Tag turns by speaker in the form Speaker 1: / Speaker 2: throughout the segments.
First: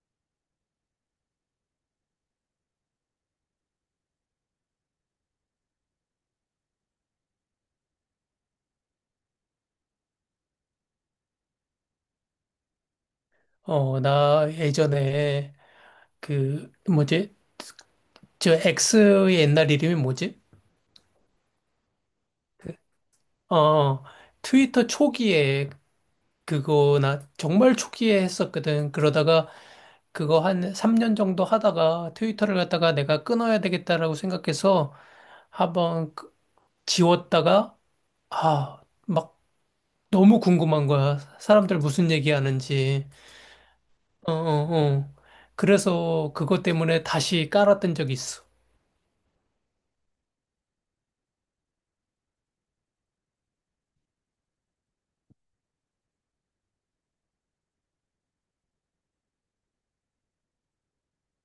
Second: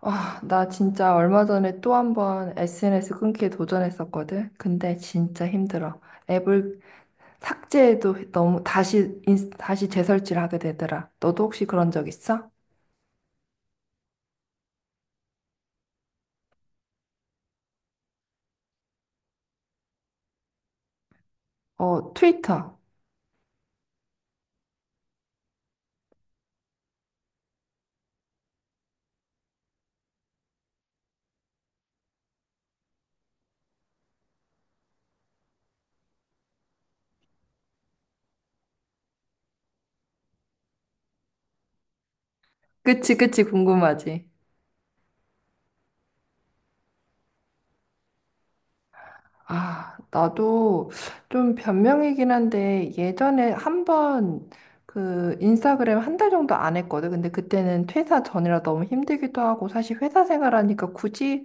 Speaker 1: 아, 나 진짜 얼마 전에 또 한 번 SNS 끊기에 도전했었거든. 근데 진짜 힘들어. 앱을 삭제해도 너무 다시 다시 재설치를 하게 되더라. 너도 혹시 그런 적 있어?
Speaker 2: 나 예전에 그 뭐지? 저 X의 옛날 이름이 뭐지?
Speaker 1: 어, 트위터.
Speaker 2: 어, 트위터 초기에 그거 나 정말 초기에 했었거든. 그러다가 그거 한 3년 정도 하다가 트위터를 갖다가 내가 끊어야 되겠다라고 생각해서 한번 지웠다가 아, 막 너무 궁금한 거야. 사람들 무슨 얘기하는지.
Speaker 1: 그치, 그치, 궁금하지.
Speaker 2: 어, 어, 어. 그래서 그것 때문에 다시 깔았던 적이 있어.
Speaker 1: 아, 나도 좀 변명이긴 한데 예전에 한번 그 인스타그램 한 달 정도 안 했거든. 근데 그때는 퇴사 전이라 너무 힘들기도 하고 사실 회사 생활하니까 굳이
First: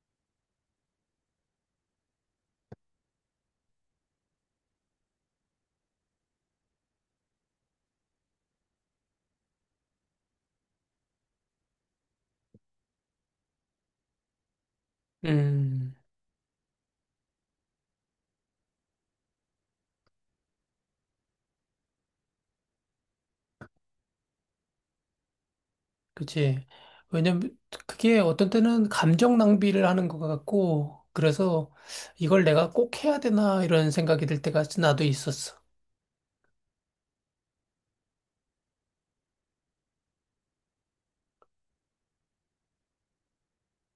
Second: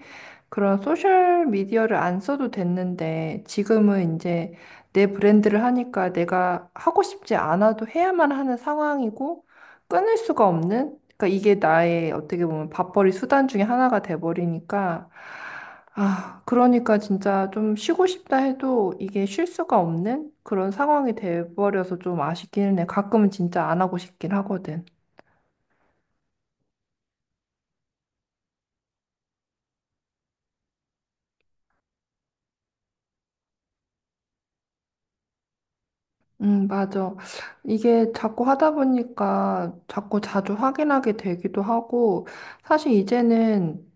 Speaker 1: 그런 소셜 미디어를 안 써도 됐는데 지금은 이제 내 브랜드를 하니까 내가 하고 싶지 않아도 해야만 하는 상황이고 끊을 수가 없는, 그러니까 이게 나의 어떻게 보면 밥벌이 수단 중에 하나가 돼버리니까.
Speaker 2: 음.
Speaker 1: 아, 그러니까 진짜 좀 쉬고 싶다 해도 이게 쉴 수가 없는 그런 상황이 돼버려서 좀 아쉽기는 해. 가끔은 진짜 안 하고 싶긴 하거든.
Speaker 2: 그치. 왜냐면 그게 어떤 때는 감정 낭비를 하는 것 같고, 그래서 이걸 내가 꼭 해야 되나 이런 생각이 들 때가 나도 있었어.
Speaker 1: 맞아. 이게 자꾸 하다 보니까 자꾸 자주 확인하게 되기도 하고, 사실 이제는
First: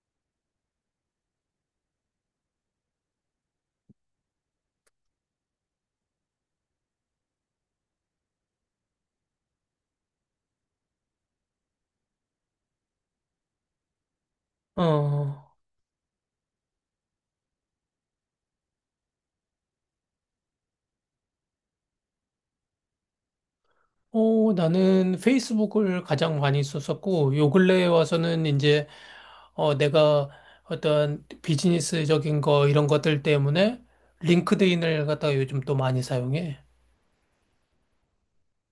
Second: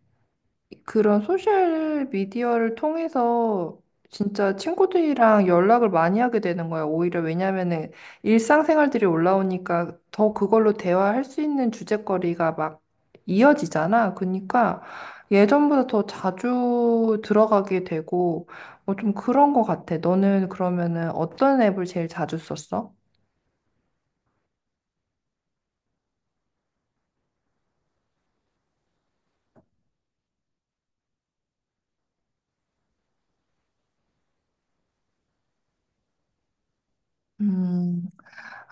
Speaker 1: 그런 소셜 미디어를 통해서 진짜 친구들이랑 연락을 많이 하게 되는 거야. 오히려 왜냐면은 일상생활들이 올라오니까 더 그걸로 대화할 수 있는 주제거리가 막 이어지잖아. 그러니까
Speaker 2: 어,
Speaker 1: 예전보다 더 자주 들어가게 되고 뭐 좀 그런 거 같아. 너는 그러면은 어떤 앱을 제일 자주 썼어?
Speaker 2: 나는 페이스북을 가장 많이 썼었고, 요 근래에 와서는 이제, 내가 어떤 비즈니스적인 거 이런 것들 때문에 링크드인을 갖다가 요즘 또 많이 사용해.
Speaker 1: 음.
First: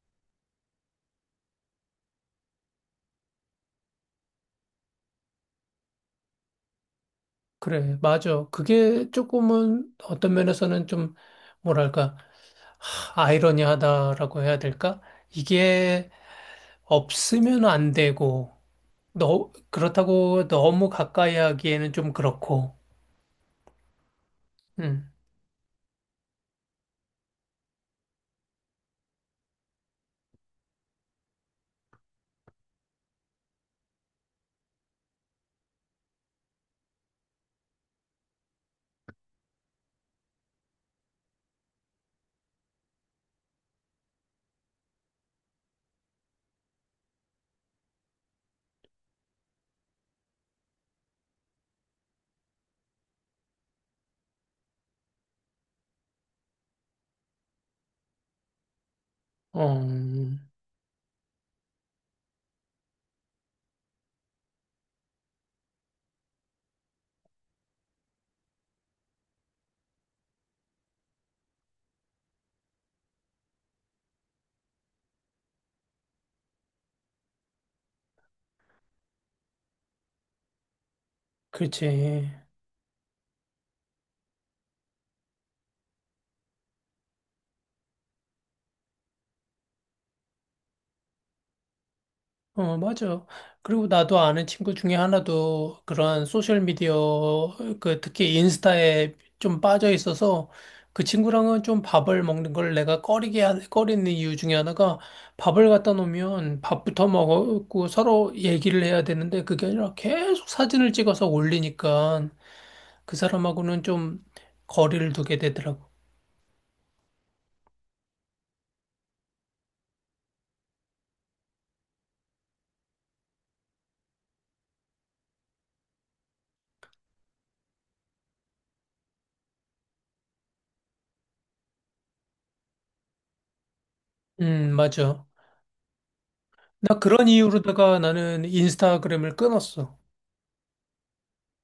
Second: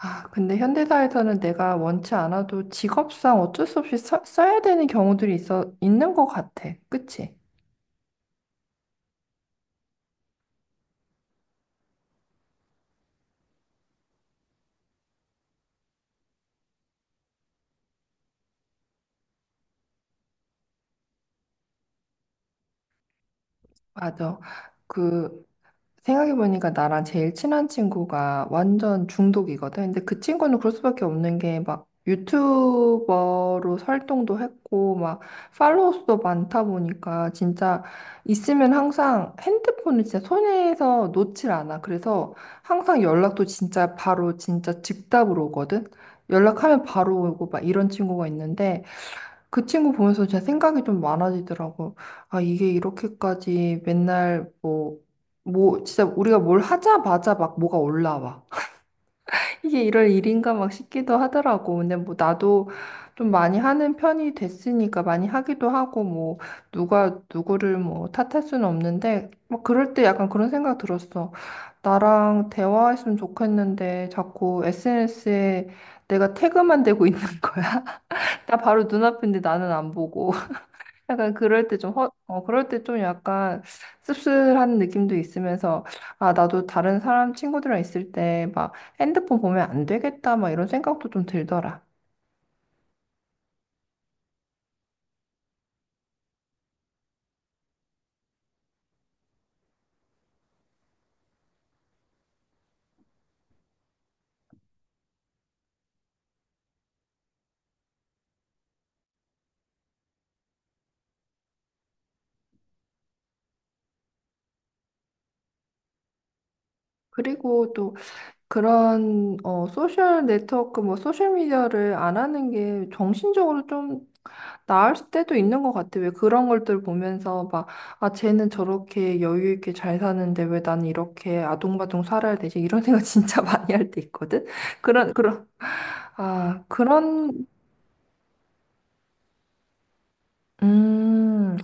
Speaker 1: 아, 근데 현대사에서는 내가 원치 않아도 직업상 어쩔 수 없이 써야 되는 경우들이 있는 것 같아. 그치?
Speaker 2: 그래, 맞아. 그게 조금은 어떤 면에서는 좀, 뭐랄까. 아이러니하다라고 해야 될까? 이게 없으면 안 되고, 너, 그렇다고 너무 가까이 하기에는 좀 그렇고,
Speaker 1: 맞아.
Speaker 2: 음,
Speaker 1: 그, 생각해보니까 나랑 제일 친한 친구가 완전 중독이거든. 근데 그 친구는 그럴 수밖에 없는 게 막 유튜버로 활동도 했고 막 팔로워 수도 많다 보니까 진짜 있으면 항상 핸드폰을 진짜 손에서 놓질 않아. 그래서 항상 연락도 진짜 바로, 진짜 즉답으로 오거든. 연락하면 바로 오고 막 이런 친구가 있는데 그 친구 보면서 진짜 생각이 좀 많아지더라고. 아, 이게 이렇게까지 맨날 뭐, 진짜 우리가 뭘 하자마자 막 뭐가 올라와.
Speaker 2: 어,
Speaker 1: 이게 이럴 일인가 막 싶기도 하더라고. 근데 뭐 나도 좀 많이 하는 편이 됐으니까 많이 하기도 하고 뭐 누가 누구를 뭐 탓할 수는 없는데 막 그럴 때 약간 그런 생각 들었어. 나랑 대화했으면 좋겠는데 자꾸 SNS에 내가 태그만 되고 있는 거야. 나 바로 눈앞인데 나는 안 보고. 약간 그럴 때 좀
Speaker 2: 그렇지.
Speaker 1: 그럴 때 좀 약간 씁쓸한 느낌도 있으면서, 아, 나도 다른 사람 친구들이랑 있을 때 막 핸드폰 보면 안 되겠다, 막 이런 생각도 좀 들더라.
Speaker 2: 어, 맞아. 그리고 나도 아는 친구 중에 하나도 그런 소셜미디어, 그, 특히 인스타에 좀 빠져 있어서 그 친구랑은 좀 밥을 먹는 걸 내가 꺼리는 이유 중에 하나가 밥을 갖다 놓으면 밥부터 먹고 서로 얘기를 해야 되는데 그게 아니라 계속 사진을 찍어서 올리니까 그 사람하고는 좀 거리를 두게 되더라고.
Speaker 1: 그리고 또 그런, 어, 소셜 네트워크, 뭐, 소셜미디어를 안 하는 게 정신적으로 좀 나을 때도 있는 것 같아. 왜 그런 것들 보면서 막, 아, 쟤는 저렇게 여유 있게 잘 사는데 왜 나는 이렇게 아동바동 살아야 되지? 이런 생각 진짜 많이 할 때 있거든? 그런,
Speaker 2: 맞아.
Speaker 1: 그런, 아,
Speaker 2: 나 그런
Speaker 1: 그런,
Speaker 2: 이유로다가 나는 인스타그램을 끊었어.
Speaker 1: 음,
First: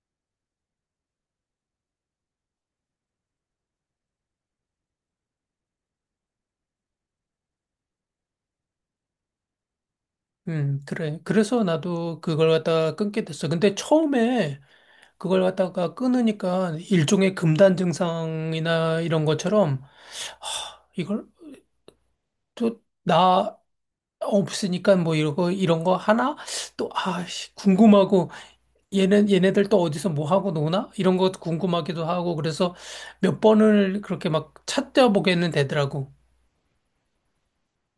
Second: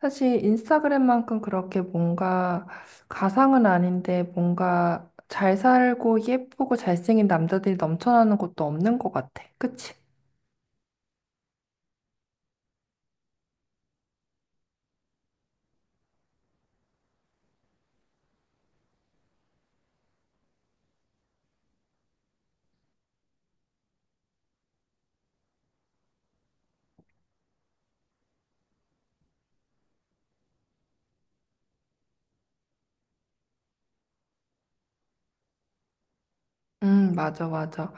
Speaker 1: 사실 인스타그램만큼 그렇게 뭔가 가상은 아닌데 뭔가 잘 살고 예쁘고 잘생긴 남자들이 넘쳐나는 것도 없는 것 같아. 그치?
Speaker 2: 그래. 그래서 나도 그걸 갖다가 끊게 됐어. 근데 처음에 그걸 갖다가 끊으니까 일종의 금단 증상이나 이런 것처럼, 하, 이걸 또 나 없으니까 뭐 이런 거 하나? 또, 궁금하고, 얘네들 또 어디서 뭐 하고 노나? 이런 것도 궁금하기도 하고, 그래서 몇 번을 그렇게 막 찾아보게는 되더라고.
Speaker 1: 맞아, 맞아.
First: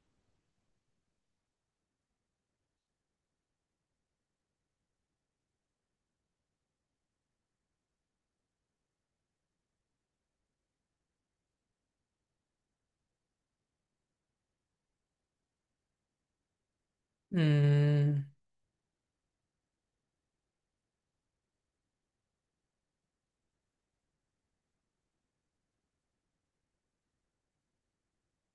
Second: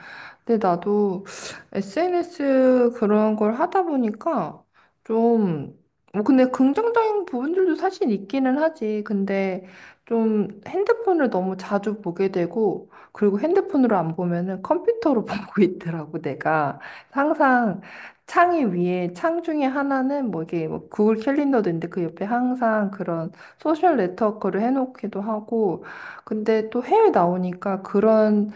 Speaker 1: 근데 나도 SNS 그런 걸 하다 보니까 좀, 뭐 근데 긍정적인 부분들도 사실 있기는 하지. 근데 좀 핸드폰을 너무 자주 보게 되고, 그리고 핸드폰으로 안 보면은 컴퓨터로 보고 있더라고, 내가. 항상
Speaker 2: 음,
Speaker 1: 창 중에 하나는 뭐 이게 뭐 구글 캘린더도 있는데 그 옆에 항상 그런 소셜 네트워크를 해놓기도 하고, 근데 또 해외 나오니까 그런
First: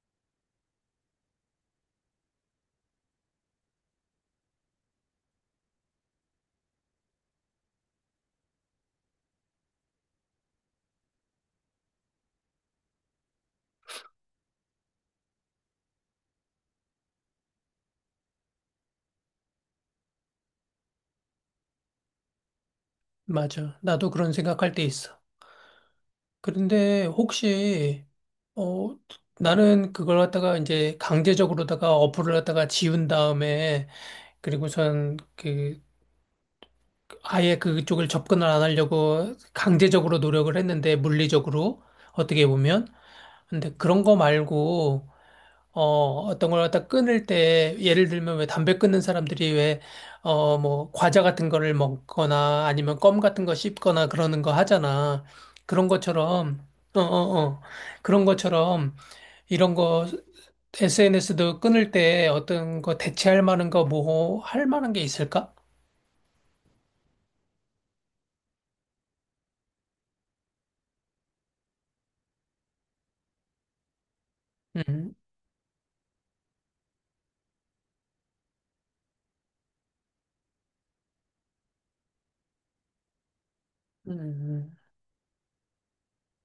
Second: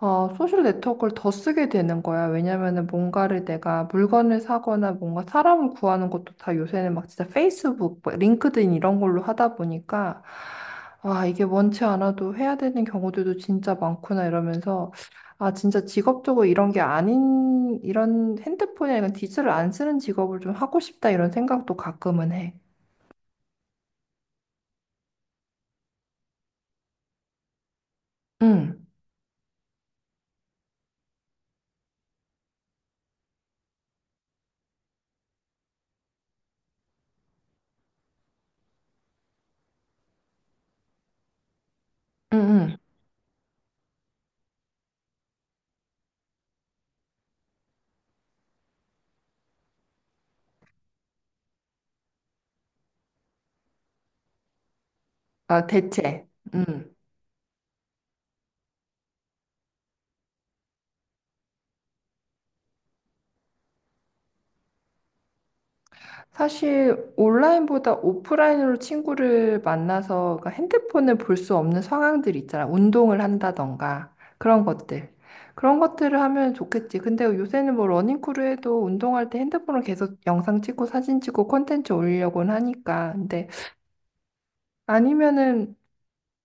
Speaker 1: 어, 소셜 네트워크를 더 쓰게 되는 거야. 왜냐면은 뭔가를 내가 물건을 사거나 뭔가 사람을 구하는 것도 다 요새는 막 진짜 페이스북, 뭐 링크드인 이런 걸로 하다 보니까 아, 이게 원치 않아도 해야 되는 경우들도 진짜 많구나 이러면서 아, 진짜 직업적으로 이런 게 아닌 이런 핸드폰이나 이런 디지털을 안 쓰는 직업을 좀 하고 싶다 이런 생각도 가끔은 해.
Speaker 2: 맞아. 나도 그런 생각할 때 있어. 그런데 혹시
Speaker 1: 응,
Speaker 2: 어 나는 그걸 갖다가 이제 강제적으로다가 어플을 갖다가 지운 다음에 그리고선 그 아예 그쪽을 접근을 안 하려고 강제적으로 노력을 했는데 물리적으로
Speaker 1: 응,
Speaker 2: 어떻게
Speaker 1: 응.
Speaker 2: 보면 근데 그런 거 말고, 어, 어떤 걸 갖다 끊을 때, 예를 들면 왜 담배 끊는 사람들이 왜, 과자 같은 거를 먹거나 아니면 껌 같은 거 씹거나 그러는 거 하잖아.
Speaker 1: 아,
Speaker 2: 그런
Speaker 1: 대체.
Speaker 2: 것처럼,
Speaker 1: 응.
Speaker 2: 어, 어, 어. 그런 것처럼 이런 거 SNS도 끊을 때 어떤 거 대체할 만한 거 뭐, 할 만한 게 있을까?
Speaker 1: 사실 온라인보다 오프라인으로 친구를 만나서, 그러니까 핸드폰을 볼 수 없는 상황들 있잖아. 운동을 한다던가 그런 것들.
Speaker 2: 음,
Speaker 1: 그런 것들을 하면 좋겠지. 근데 요새는 뭐 러닝크루 해도 운동할 때 핸드폰을 계속 영상 찍고 사진 찍고 콘텐츠 올리려고는 하니까. 근데
Speaker 2: 음,
Speaker 1: 아니면은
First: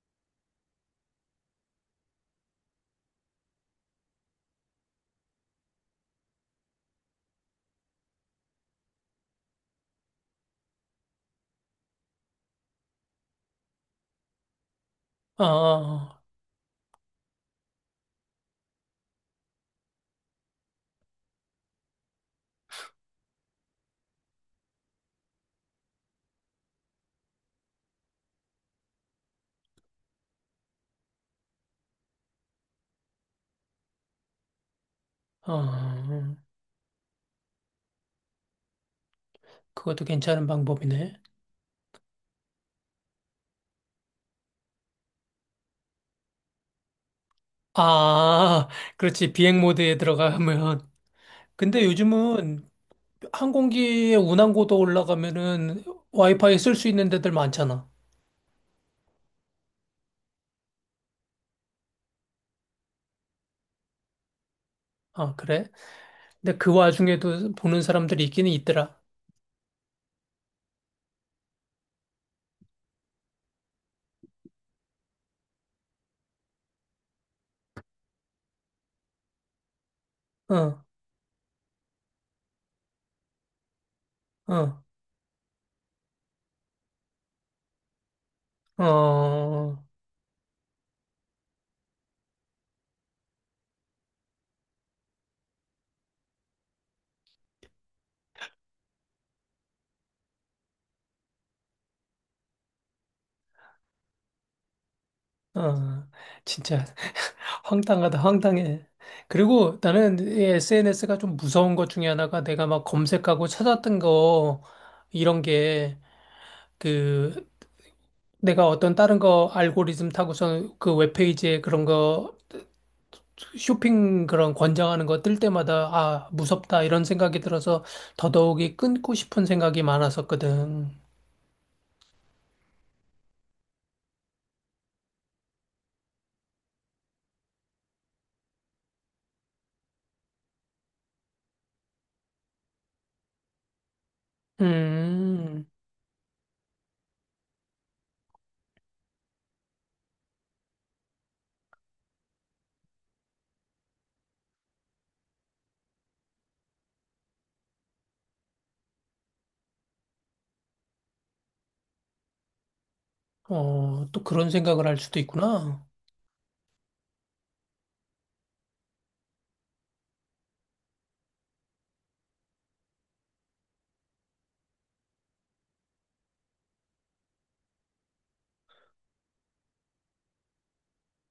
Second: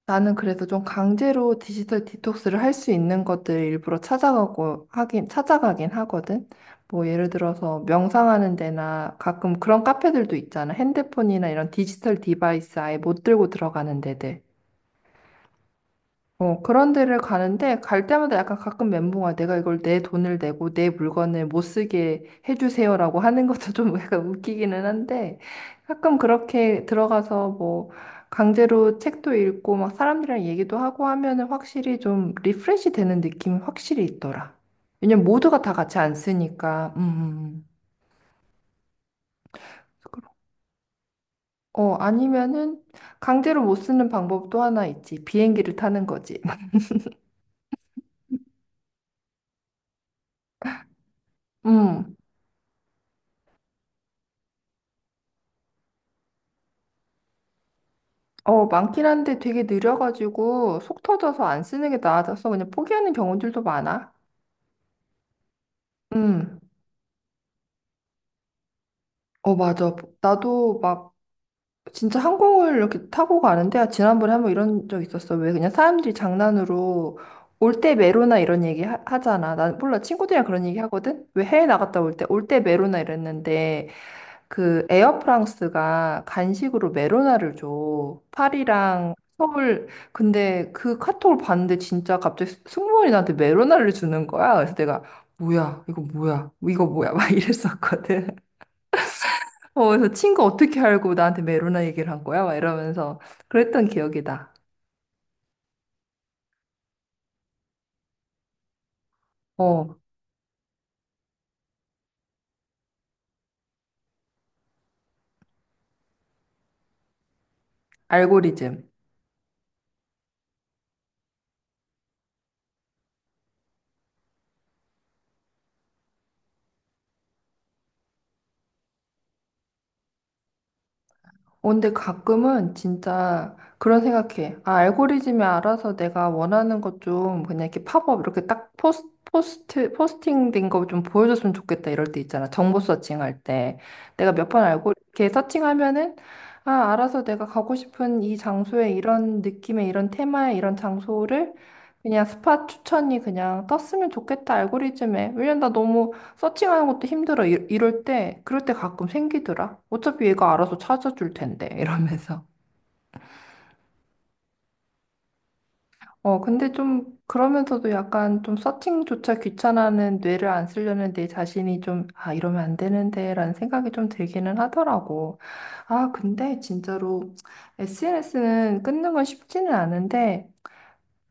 Speaker 1: 나는 그래서 좀 강제로 디지털 디톡스를 할 수 있는 것들 일부러 찾아가고 하긴 찾아가긴 하거든. 뭐 예를 들어서 명상하는 데나 가끔 그런 카페들도 있잖아. 핸드폰이나 이런 디지털 디바이스 아예 못 들고 들어가는 데들.
Speaker 2: 어, 어,
Speaker 1: 어, 그런 데를 가는데 갈 때마다 약간 가끔 멘붕아, 내가 이걸 내 돈을 내고 내 물건을 못 쓰게 해주세요라고 하는 것도 좀 약간 웃기기는 한데 가끔 그렇게 들어가서 뭐 강제로 책도 읽고 막 사람들이랑 얘기도 하고 하면은 확실히 좀 리프레시 되는 느낌이 확실히 있더라. 왜냐면 모두가 다 같이 안
Speaker 2: 어.
Speaker 1: 쓰니까. 음.
Speaker 2: 그것도 괜찮은 방법이네.
Speaker 1: 어, 아니면은 강제로 못 쓰는 방법도 하나 있지. 비행기를 타는 거지.
Speaker 2: 아, 그렇지. 비행 모드에 들어가면. 근데
Speaker 1: 음.
Speaker 2: 요즘은 항공기에 운항고도 올라가면은 와이파이 쓸 수 있는 데들 많잖아.
Speaker 1: 어, 많긴 한데 되게 느려가지고 속 터져서 안 쓰는 게 나아져서 그냥 포기하는 경우들도 많아.
Speaker 2: 아, 그래? 근데
Speaker 1: 음,
Speaker 2: 그 와중에도 보는 사람들이 있기는 있더라.
Speaker 1: 어, 맞아. 나도 막 진짜 항공을 이렇게 타고 가는데, 아, 지난번에 한번 이런 적 있었어. 왜 그냥 사람들이 장난으로 올 때 메로나 이런 얘기 잖아난 몰라. 친구들이랑 그런 얘기
Speaker 2: 어,
Speaker 1: 하거든? 왜 해외 나갔다 올 때 메로나 이랬는데
Speaker 2: 어,
Speaker 1: 그 에어프랑스가 간식으로 메로나를 줘. 파리랑
Speaker 2: 어,
Speaker 1: 서울. 근데 그 카톡을 봤는데 진짜 갑자기 승무원이 나한테 메로나를 주는 거야. 그래서 내가 뭐야? 이거 뭐야? 막 이랬었거든. 어, 그래서 친구 어떻게 알고 나한테 메로나 얘기를 한 거야? 막 이러면서 그랬던 기억이다.
Speaker 2: 어. 진짜 황당하다, 황당해. 그리고
Speaker 1: 어,
Speaker 2: 나는 SNS가 좀 무서운 것 중에 하나가 내가 막 검색하고 찾았던 거, 이런 게, 그, 내가
Speaker 1: 알고리즘.
Speaker 2: 어떤 다른 거 알고리즘 타고서 그 웹페이지에 그런 거 쇼핑 그런 권장하는 거 뜰 때마다 아, 무섭다 이런 생각이 들어서 더더욱이 끊고 싶은 생각이 많았었거든.
Speaker 1: 어, 근데 가끔은 진짜 그런 생각해. 아, 알고리즘이 알아서 내가 원하는 것 좀 그냥 이렇게 팝업 이렇게 딱 포스팅 된 거 좀 보여줬으면 좋겠다 이럴 때 있잖아. 정보 서칭할 때. 내가 몇 번 알고 이렇게
Speaker 2: 음,
Speaker 1: 서칭하면은 아, 알아서 내가 가고 싶은 이 장소에 이런 느낌의 이런 테마의 이런 장소를 그냥 스팟 추천이 그냥 떴으면 좋겠다 알고리즘에. 왜냐면 나 너무 서칭하는 것도 힘들어. 이럴 때, 그럴 때 가끔 생기더라. 어차피 얘가 알아서 찾아줄 텐데, 이러면서.
Speaker 2: 어, 또 그런 생각을 할 수도 있구나.
Speaker 1: 어, 근데 좀, 그러면서도 약간 좀 서칭조차 귀찮아하는 뇌를 안 쓰려는 내 자신이 좀, 아, 이러면 안 되는데, 라는 생각이 좀 들기는 하더라고. 아, 근데 진짜로 SNS는 끊는 건 쉽지는 않은데,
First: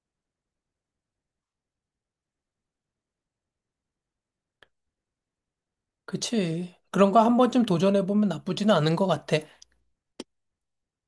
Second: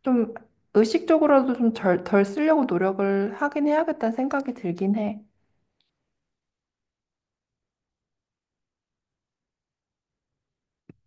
Speaker 1: 좀 의식적으로라도 좀 덜 쓰려고 노력을 하긴 해야겠다는 생각이 들긴 해.
Speaker 2: 그치. 그런 거 한 번쯤 도전해보면 나쁘지는 않은 것 같아.